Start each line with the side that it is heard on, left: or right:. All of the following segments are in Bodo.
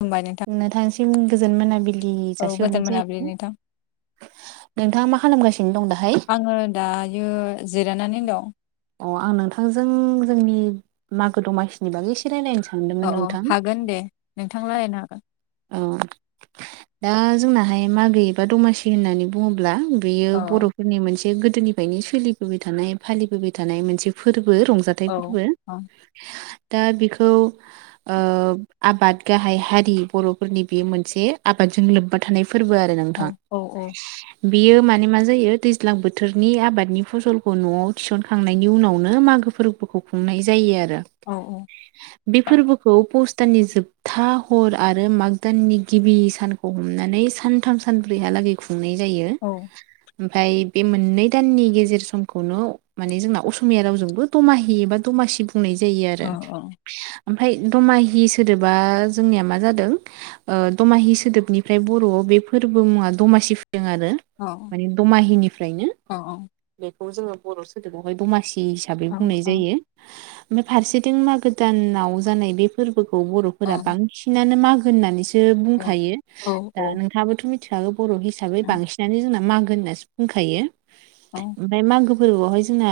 left: खुलुमबाय नोंथां
right: नोंथांनिसिम गोजोन मोनाबिल इ
left: औ
right: जासि हरनाय
left: गोजोन मोनाबिलि
right: जायो
left: नोंथां
right: नोंथाङा मा खालामगासिन
left: आङो दायो जिरायनानै दं
right: अ आं नोंथांजों जोंनि मागो दमासिनि बागै एसे रायलायनो सान।
left: अ अ हागोन दे नोंथां रायलायनो हागोन।
right: औ दा जोंनाहाय मागो एबा दमासि होननानै बुङोब्ला बेयो
left: हागोन
right: बर'फोरनि मोनसे गोदोनिफायनो सोलिबोबाय थानाय फालिबोबाय थानाय मोनसे फोर बो
left: औ
right: रंजाथाइफोरबो। दा बिखौ ओ आबाद गाहाय हारि बर'फोरनि बियो मोनसे आबादजों लोब्बा थानाय फोरबो आरो नोंथां
left: औ
right: बियो माने मा जायो दैज्लां बोथोरनि आबादनि फसलखौ न'आव थिसनखांनायनि उनावनो माग खो फोरबोखौ खुंनाय जायो आरो
left: औ
right: दा बे फोरबोखौ पस्ताननि जोबथा हर आरो माग दाननि गिबि सानखौ हमनानै सानथाम सानब्रैहालागै खु खुंनाय जायो।
left: औ
right: ओमफाय बे मोननै दाननि गेजेर समखौनो माने जोंना असमिया रावजोंबो दमाहि एबा दमासि बु बुंनाय जायो आरो
left: औ
right: ओमफाय दमाहि सोदोबा जोंनिया मा जादो दों ओ दमाहि सोदोबनिफ्राय बर'आव बे फोरबो मुङा दमासि फो फैदों आरो
left: औ
right: माने दमाहिनिफ्रायनो
left: औ
right: बेखौ जोङो बर' सोदोबावहाय दमासि हिसाबै
left: औ
right: बुंनाय
left: औ
right: जायो ओमफाय फारसेथिं मागो दानाव जानाय बे फोरबो। औ बर'फोरा बांसिनानो मागो होननानैसो
left: औ
right: बुंखायो
left: औ
right: दा
left: औ
right: नोंथाङाबोथ मिथिखागौ बर' हिसाबै बांसिनानो जोंना मागो होननासो बुंखायो ओमफाय मागो फोरबोआवहाय जोंना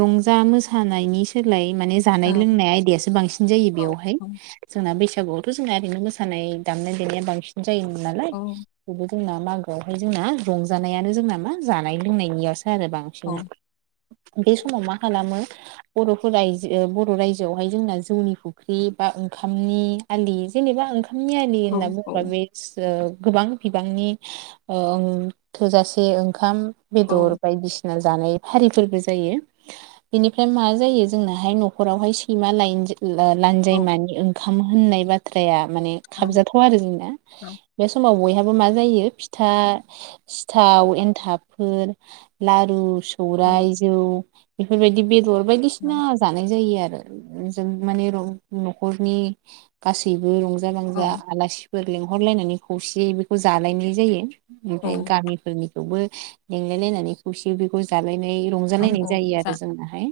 right: रंजा मोसानायनि सोलाय माने जानाय लोंनाय आयदायासो बांसिन जायो
left: औ
right: बेयावहाय जोंना बैसागु बे जोंना ओरैनो मोसानाय दामनाय देनाया बांसिन जायोमोन नालाय
left: औ
right: जोंना मागोआवहाय जोंना रंजानायानो जोंना मा जानाय लोंनायनियावसो आरो
left: औ
right: बांसिन। बे समाव मा खालामो बर'फोर राजो बर' रायजोआवहाय जोंना जौनि फुख्रि बा ओंखामनि आलि जेनेबा ओंखामनि आलि
left: औ
right: होनना बुङोबा बे गोबां बिबांनि ओ थोजासे ओंखाम बेदर बायदिसिना जानाय हारिफोरबो जायो बेनिफ्राय मा जायो जोंनाहाय न'खरावहाय सैमा लाइन लानजायमानि ओंखाम होननाय बाथ्राया माने खाबजाथाव आरो जोंना बे समाव बय मा जायो फिथा सिथाव एन्थाबफोर लारु सौराय जौ बेफोरबायदि बेदर बायदिसिना जानाय जायो आरो जों माने न'खरनि गासैबो रंजा बांजा आलासि फोर लेंहरलायनानै खौसेयै बेखौ जालायनाय जायो ओमफ्राय गामिफोरनि थेवबो लेंलाय लायनानै खौसे बेखौ जालायनाय रंजालायनाय जायो
left: जा
right: आरो
left: औ
right: जोंनाहाय।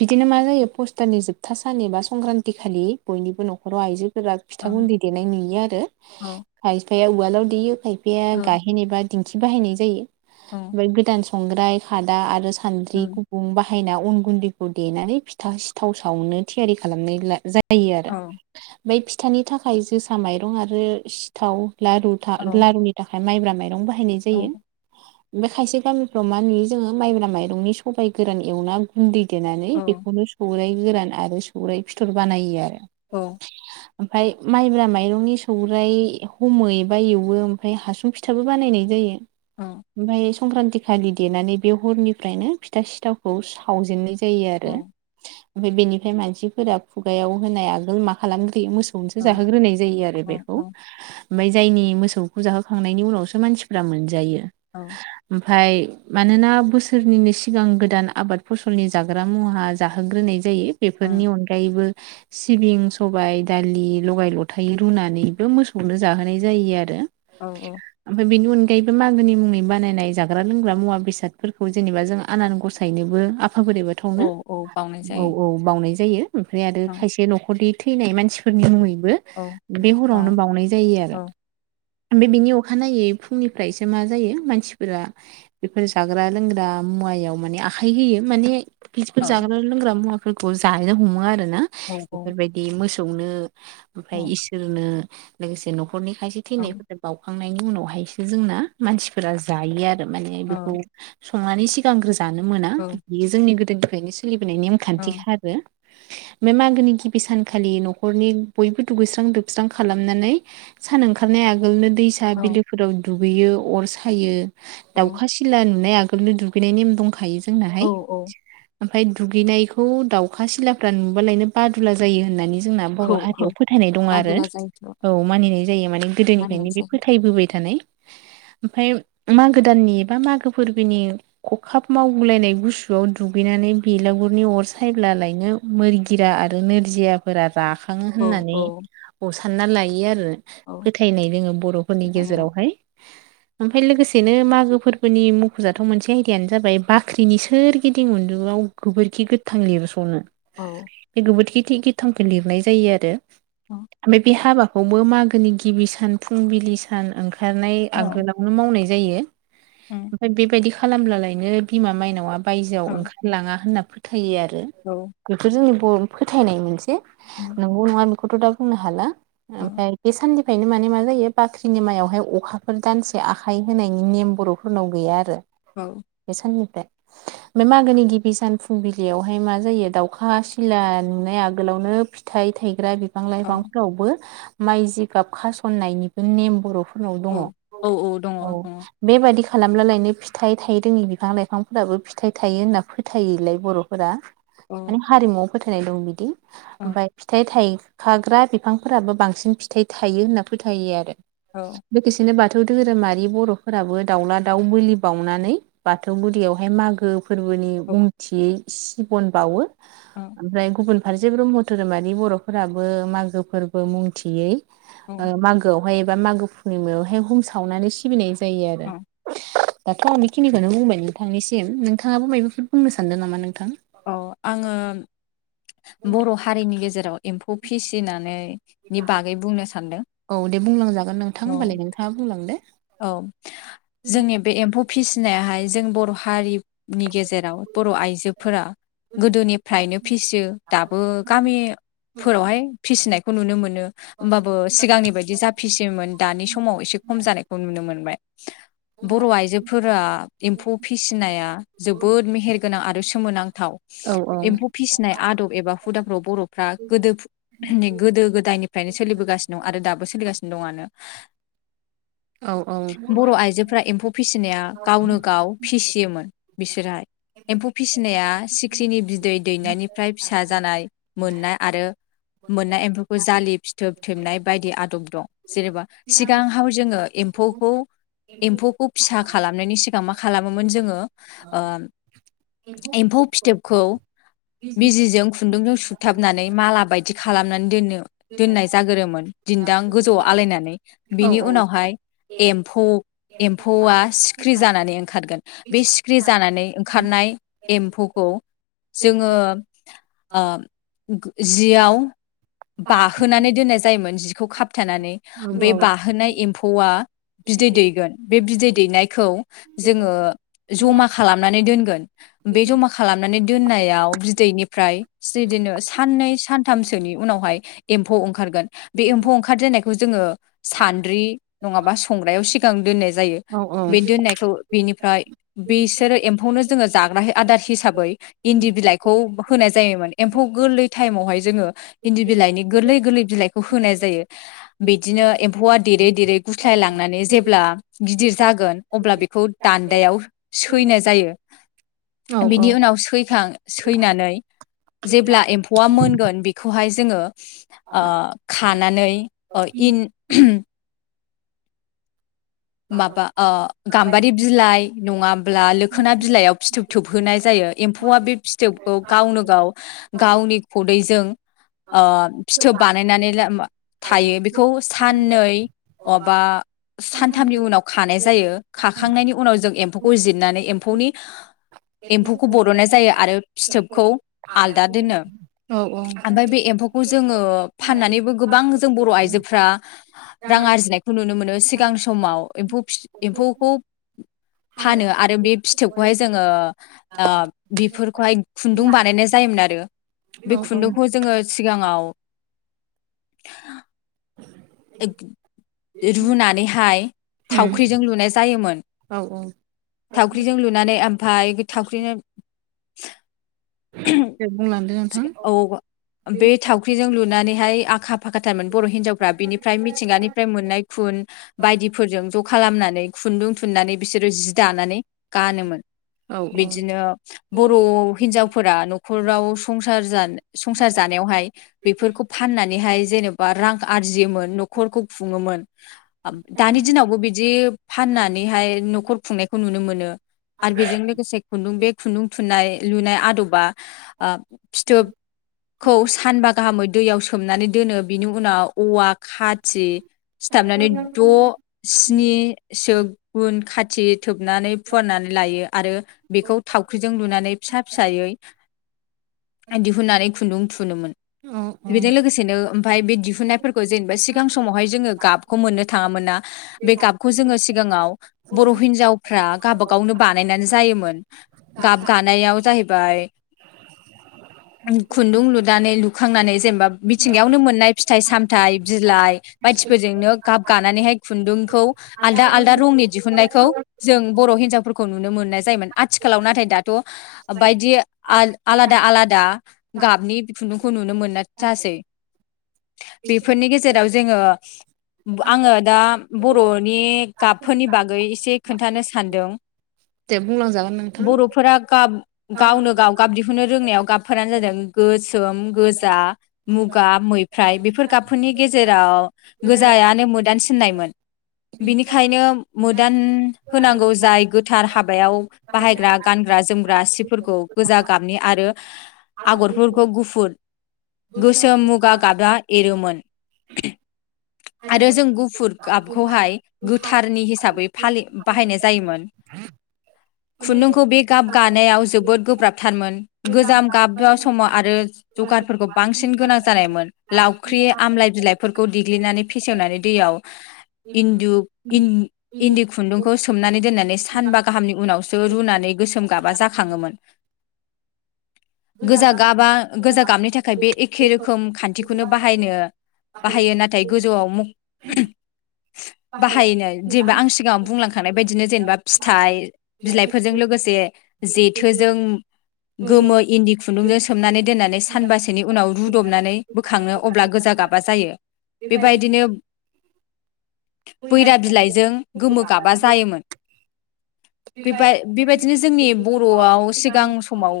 right: बिदिनो मा जायो पस्टारनि जोबथा सान एबा संक्रान्ति खालि बयनिबो न'खराव आइजोफोरा फिथा गुन्दै
left: औ
right: देनाय नुयो आरो
left: औ
right: खायफाया उवालाव देयो खायफाया
left: औ
right: गाहेन एबा दिंखि बाहायनाय जायो
left: औ औ
right: फ्राय गोदान संग्राय खादा आरो
left: औ
right: सान्द्रि गुुबुं बाहायना अन गुन्दैखौ देनानै फिथा सिथाव सावनो थियारि खालामनाय जायो। जायो आरो ओमफ्राय फिथानि थाखाय जोसा माइरं आरो सिथाव लारु लारुनि थाखाय माइब्रा माइरं बाहायनाय जायो। बे खायसे गामिफ्राव मा नुयो जोङो माइब्रा माइरंनि सबाय गोरान एवना गुन्दै देनानै बेखौनो सौराइ गोरान आरो सौरराय फिथर बानायो आरो
left: औ
right: ओमफ्राय माइब्रा माइरंनि सौग्राइ हमो एबा एवो ओमफ्राय हासुं फिथाबो बानायनाय जायो।
left: औ
right: ओमफ्राय संक्रान्ति खालि देनानै बे हरनिफ्रायनो फिथा सिथावखौ सावजेननाय जायो
left: औ
right: आरो ओफ्राय बेनिफ्राय मानसिफोरा खुगायाव होनाय आगोल मा खालाग्रोयो मो सनोसो
left: औ
right: जाहोग्रोनाय जायो आरो
left: औ
right: बेखौ
left: औ
right: ओमफ्राय जायनि मोसौखौ जाहोखांनायनि उनावसो मानसिफ्रा मोनजायो।
left: औ।
right: ओमफ्राय मानोना बोसोरनिनो सिगां गोदान आबाद फसलनि जाग्रा मुवा जाहोग्रोनाय जायो बेफोरनि अनगायैबो सिबिं सबाय दालि लगाय लथाय रुनानैबो मोसौनो जाहोनाय जायो आरो।
left: औ
right: ओमफ्राय बेनि उनाव। गायबो मागोनि मुंनि बानायनाय जाग्रा लोंग्रा मुवा बेसादफोरखौ जेनेबा जों आनान गसायनोबो
left: औ
right: बोरैबाथावनो
left: औ बावनाय
right: औ
left: जायो
right: औ बावउनाय जायो ओमफ्राय आरो
left: औ
right: खायसे न'खरनि थैनाय मानसिफोरनि मुङैनो
left: औ
right: बो हरावनो
left: बाव
right: बाउनाय जायो आरो
left: औ
right: मफ्राय बिनि अखानायै फुंनिफ्रायसो मा जायो मानसिफोरा बेफोर जाग्रा लोंग्रा मुवायाव माने आखाइ होयो माने
left: औ
right: खिदिफोर जाग्रा लोंग्रा मुवाफोरखौ जाहैनो हमो आर ना
left: औ औ
right: बेफोरबायदि मोसौनो
left: औ
right: ओमफ्राय इसोरनो लोगोसे न'खरनि खायसे
left: औ
right: थैनायफोरजों बाव खांनायनि उनावहायसो जोंना मानसिफोरा जायो आरो मान
left: औ
right: बेखौ संनानै सिगांग्रो जानो मोना बेयो जोंनि गोदोनिफ्रायनो सोलिबोनाय नेमखान्थि खा आरो। बे मागोनि गिबि सानखालि न'खरनि बयबो दुगैस्रां दोबस्रां खालामनानै सान ओंखारनाय आगोलनो दैसा बिलोफोराव दुगैयो अर सायो
left: औ
right: दाउखा सिला नुनाय आ नो दुगैनाय नेम दंखायो
left: औ
right: जोंनाहाय। ओमफ्राय दुगैनायखौ दाउखा सिलाफ्रा नुबालायनो बादुला जायो होननानै जोंना बर'
left: औ
right: हारियाव फोथायनाय दङ आरो।
left: आदुला जायोथ'
right: औ मानिनाय जायो माने
left: मानिनाय
right: गोदोनिफ्रायनो बे
left: जायो
right: फोथायबोबाय थानाय ओमफ्राय मागो दाननि बा मागो फोरबोनि खखाब मावगलायनाय गुसुआव दुगैनाय बेलागुरनि अर साइब्लायनो आ जिरा आरो नोरजियाफोरा राखाङो
left: औ
right: होननानै
left: औ
right: सानना लायो आरो
left: औ
right: फोथायनाय दोङो बर'फोरनि
left: फोथायनाय दं
right: गेजेरावहाय। ओमफ्राय लोगोसेनो मागो फोरबोनि मुख'जाथाव मोनसे आयदियानो जाबाय बाख्रिनि सोरगिदिं उन्दुंआव गोबोरखि गोथां लेबसनो।
left: औ।
right: [unintelligible] गोथांखौ लिरनाय जायो आरो
left: औ
right: ओमफ्राय बे हाबाखौबो मागो गिबि सान फुंबिलि सान ओंखारनाय
left: औ
right: आगोलावनो मावनाय जायो ।
left: उम
right: ओमफ्राय बेबायदि खालामब्लालायनो बिमा मायनावआ
left: औ
right: बायजोआव ओंखारलाङा होनना होयो आरो
left: औ
right: बेफोर जोंनि बर'नि फोथायनाय मोनसे
left: उम
right: नंगौ नङा खौथ दा बुंनो हाला
left: औ
right: ओमफ्राय बे सान [unintelligible] माने मा जायो बाख्रिनि मायावहाय अखाफोर दानसे आखाइ होनायनि नेम बर'फोरनाव गैया आरो।
left: औ
right: बे साननिफ्राय ओमफ्राय मागोनि गिबि सान फुंबिलियावहाय मा जायो दाउखा सिला नुनाय आगोलावनो फिथाइ थायग्रा बिफां लाइफांफोरावबो माइ जि गाब खासननायनिबो नेम बर'फोरनाव
left: औ
right: दङ
left: औ दङ
right: औ
left: दङ
right: बेबायादि खालामोब्ला लायनो फिथाइ थाय रोंयि बिफां लाइफांफोराबो फिथाइ थायो होनना फोथायोलाय बर'फोरा
left: औ
right: माने हारिमुआव फोथायनाय दं बिदि ओमफ्राय फिथाइ थाइ खाग्रा बिफांफोराबो बांसिन फिथाइ थायो होनना फोथायो आरो लोगोसेनो बाथ बाथौ धोरोमारि बर'फोराबो दाउला दाउ बोलि बावउनानै बाथौ गदियावहाय मागो फोरबोनि मुंथियै सिबन बावो ओमफ्राय गुबुन फारसे ब्रह्म धोरोमारि बर'फोराबो मागो फोरबो मुंथियै
left: औ
right: मागोआवहाय एबा मागो फुर्निमायावहाय हम सावनानै सिबिनाय जा जायो आरो। दाथ' आं बेखिनिखौनो बुंबाय नोंथांनिसिम नोंथाङाबो मायबाफोर बुंनो सानदों नामा नोंथां।
left: औ आङो बर' हारिनि गेजेराव एम्फौ फिसिनानै नि बागै बुंनो सानदों।
right: औ दे बुंलांजागोन नोंथां
left: औ
right: होमबालाय नोंथाङा बुंलांदो।
left: औ जोंनि बे एम्फौ फिसिनायाहाय जों बर' हारि नि गेजेराव बर' आइजोफोरा गोदोनिफ्रायनो फिसियो दाबो गामि फोरावहाय फिसिनायखौ नुनो मोनो होमबाबो सिगांनि बायदि जा फिसियोमोन दानि समाव एसे खम जानायखौ खौ नुनो मोनबाय।
right: [inaudible]
left: बर' आइजोफोरा एम्फौ फिसिनाया जोबोद मेहेरगोनां आरो सोमोनांथाव।
right: औ औ
left: एम्फौ फिसिनाय आदब एबा हुदाफ्राव बर'फ्रा गोदो- गोदो गोदायनिफ्रायनो सोलिबोगासिनो दं आरो दाबो सोलिगासिनो। दंआनो
right: औ -औ।
left: बर' आइजोफोरा एम्फौ फिसिनाया गावनो गाव फिसियोमोन बिसोरहा एम्फौ फिसिनाया सिख्रिनि बिदै दैनायनिफ्राय फिसा जानाय मोननाय आरो मोननाय एम्फौखौ जालि फिथोब थोबनाय बायदि आदब दं जेनेबा सिगां हाव जोंङो एम्फौखौ एम्फौखौ फिसा खालामनायनि सिगां मा खालामोमोन जोंङो एम्फौ फिथोबखौ बिजिजों खुन्दुंजों सुथाबनानै माला बायदि खालामनानै दोननो दोननाय जागोरोमोन। दिन्दां गोजौआव आलायनानै
right: औ
left: बिनि उनावहाय एम्फौ- एम्फौआ सिख्रि जानानै ओंखारगोन बे सिख्रि जानानै ओंखार नाय एम्फौखौ जोंङो जियाव बाहोनानै दोननाय जायोमोन जिखौ खाबथानानै बे
right: औ
left: बाहोनाय एम्फौआ बिदै दैगोन बे बिदै दैनायखौ जोङो जमा खालामनानै दोनगोन बे जमा खालामनानै दोननाय याव बिदैनिफ्राय बिदिनो साननै सानथामसोनि उनावहाय एम्फौ ओंखारगोन। बे एम्फौ ओंखारजेननायखौ जोङो सान्द्रि नङाबा संग्रायाव सिगां दोननाय जायो
right: औ
left: बे दोननायखौ बेनिफ्राय बिसोरो एम्फौ खौनो जाग्रा आदार हिसाबै इन्दि बिलाइखौ होनाय जायोमोन एम्फौ गोरलै ताइमावहाय । जोङो इन्दि बिलाइनि गोरलै गोरलै बिलाइखौ होनाय जायो। बिदिनो एम्फौआ देरै देरै गुस्लाय लांनानै जेब्ला गिदिर जागोन अब्ला बेखौ दान्दायाव सैनाय जायो।
right: [inaudible]
left: बिनि उनाव सैखां सैनानै जेब्ला एम्फौआ मोनगोन बेखौहाय जोङो ओ खानानै ओ इन माबा ओ गाम्बारि बिलाइ नङाब्ला लोखोना बिलाइयाव फिथोब थोबहोनाय जायो एम्फौआ बे फिथोबखौ गावनो गाव गावनि खुदैजों ओ फिथोब बानायनानै थायो बेखौ साननै अबा सान थामनि उनाव खानाय जायो खाखांनायनि उनाव जों एम्फौखौ जिरनानै एम्फौनि एम्फौखौ बरननाय जायो आरो फिथोबखौ आलदा दोनो।
right: औ औ
left: खौ जोङो फाननानैबो गोबां जों बर' आइजोफ्रा रां आर्जिनायखौ नुनो मोनो सिगां समाव एम्फौ फि एम्फौखौ फानो आरो बे फिथोबखौहाय जोङो बेफोरखौहाय खुन्दुं बानायनाय जायो। जायोमोन आरो बे खुन्दुंखौ जोङो सिगाङाव
right: [unintelligible]
left: रुनानैहाय
right: उम
left: थावख्रिजों लुनाय जायोमोन।
right: औ
left: थावख्रिजों लुनानै ओमफ्राय थावख्रिजों
right: दे बुंलां
left: औ बे थावख्रिजों लुनानैहाय आखा। फाखाथारमोन बर' हिनजावफ्रा बिनिफ्राय मिथिंगानिफ्राय मोननाय खुन बायदिफोरजों ज' खालामनानै। खुन्दुं थुननानै बिसोरो जि दानानै गानोमोन।
right: औ औ
left: बिदिनो बर' हिनजावफोरा न'खराव। संसार जान संसार जानायावहाय बेफोरखौ फाननानैहाय। जेनेबा रां आरजियोमोन नखरखौ' खुङोमोन दानि दिनावबो बिदि फान नानैहाय न'खर खुंनायखौ नुनो मोनो। आरो बेजों लोगोसे खुन्दुं बे खुन्दुं थुननाय लुनाय आदबा ओ- फिथोबखौ सानबा गाहामै दैयाव सो सोमनानै दोनो बिनि उनाव औवा खाथि सिथाबनानै द' स्नि नि सो गुन खाथि थोबनानै फुवारनानै लायो आरो। बेखौ थावख्रिजों लुनानै फिसा फिसायै। दिहुननानै खुन्दुं थुनोमोन।
right: अ औ
left: फाय बे दिहुननायफोरखौ जेनेबा सिगां समावहाय जोङो गाबखौ मोननो थाङामोनना। बे गाबखौ जोङो सिगाङाव बर' हिनजावफ्रा गावाबागावनो बानायनानै जायोमोन। गाब गानायाव जाहैबाय।
right: [unintelligible] [inaudible]
left: खुन्दुं लुनानै लुखांनानै जेनेबा मिथिंगायावनो मोननाय फिथाइ सामथाय बिलाइ बायदि फोरजोंनो गाब गानानैहाय खु खौ आलदा आलदा रंनि दिहुननायखौ जों बर' हिनजावफोरखौ। नुनो मोननाय जायोमोन आथिखालाव नाथाय दाथ' बायदि आल आलादा आलादा गाबनि खुन्दुंखौ नुनो मोननाय जासै। बेफोरनि गेजेराव जोङो आङो दा बर'नि गाबफोरनि बागै एसे खोन्थानो सानदों।
right: दे बुंलांजागोन नोंथां
left: बर'फोरा गाब गावनो गाव गाब दिहु ननो रोंनायाव गाबफोरानो जादों गोसोम, गोजा, मुगा, मैफ्राइ बेफोर गाबफोरनि गेजेराव गोजायानो मोदान सिननायमोन बिनिखायनो मोदान होनांगौ जाय गोथार हाबायाव बाहायग्रा गानग्रा-जोमग्रा सि फोरखौ गोजा गाबनि आरो आगरफोरखौ गुफुर। गोसोम मुगा गाबा एरोमोन आरो जों गुफुर गाबखौहाय गोथारनि हिसाबै फालि बाहायनाय जायोमोन।
right: [unintelligible] [inaudible]
left: खुन्दुंखौ बे गाब गानायाव जोबोद गोब्राब थारमोन गोजाम गाबा समाव आरो जगारफोरखौ बांसिन गोनां जानायमोन। लावख्रि आमलाय बिलाइफोरखौ देग्लिनानै फेसेवनानै दैयाव इन्दु-इन-इन्दि खुन्दुंखौ सोमनानै दोननानै सानबा गाहामनि उनावसो रुनानै गोसोम गाबा जाखाङोमोन।
right: [inaudible]
left: गोजा गाबा गोजा गाबनि थाखाय बे एखे रोखोम खान्थिखौनो बाहायनो बाहायो नाथाय गोजौआव म' बाहायनो जेनेबा आं सिगाङाव बुंलांखांनाय बायदिनो जेनेबा फिथाइ बिलाइफोरजों लो गोसे जेथोजों गोमो इन्दि खुन्दुंजों सोमनानै दोननानै सानबासोनि उनाव रुदबनानै बोखाङो अब्ला गोजा गाबा जायो बेबायदिनो बैरा बिलाइजों गोमो गाबा जायोमोन। बे बाय- बे बायदिनो जोंनि बर'आव सिगां समाव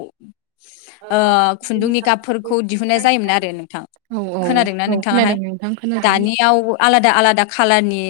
left: ओ-खुन्दुंनि गाबफोरखौ दिहुननाय जायोमोन आरो नोंथां।
right: औ औ
left: खोनादोंना
right: औ
left: नोंथाङाहाय
right: खोनादों नोंथां खोनादों
left: दानियाव आलादा-आलादा खालारनि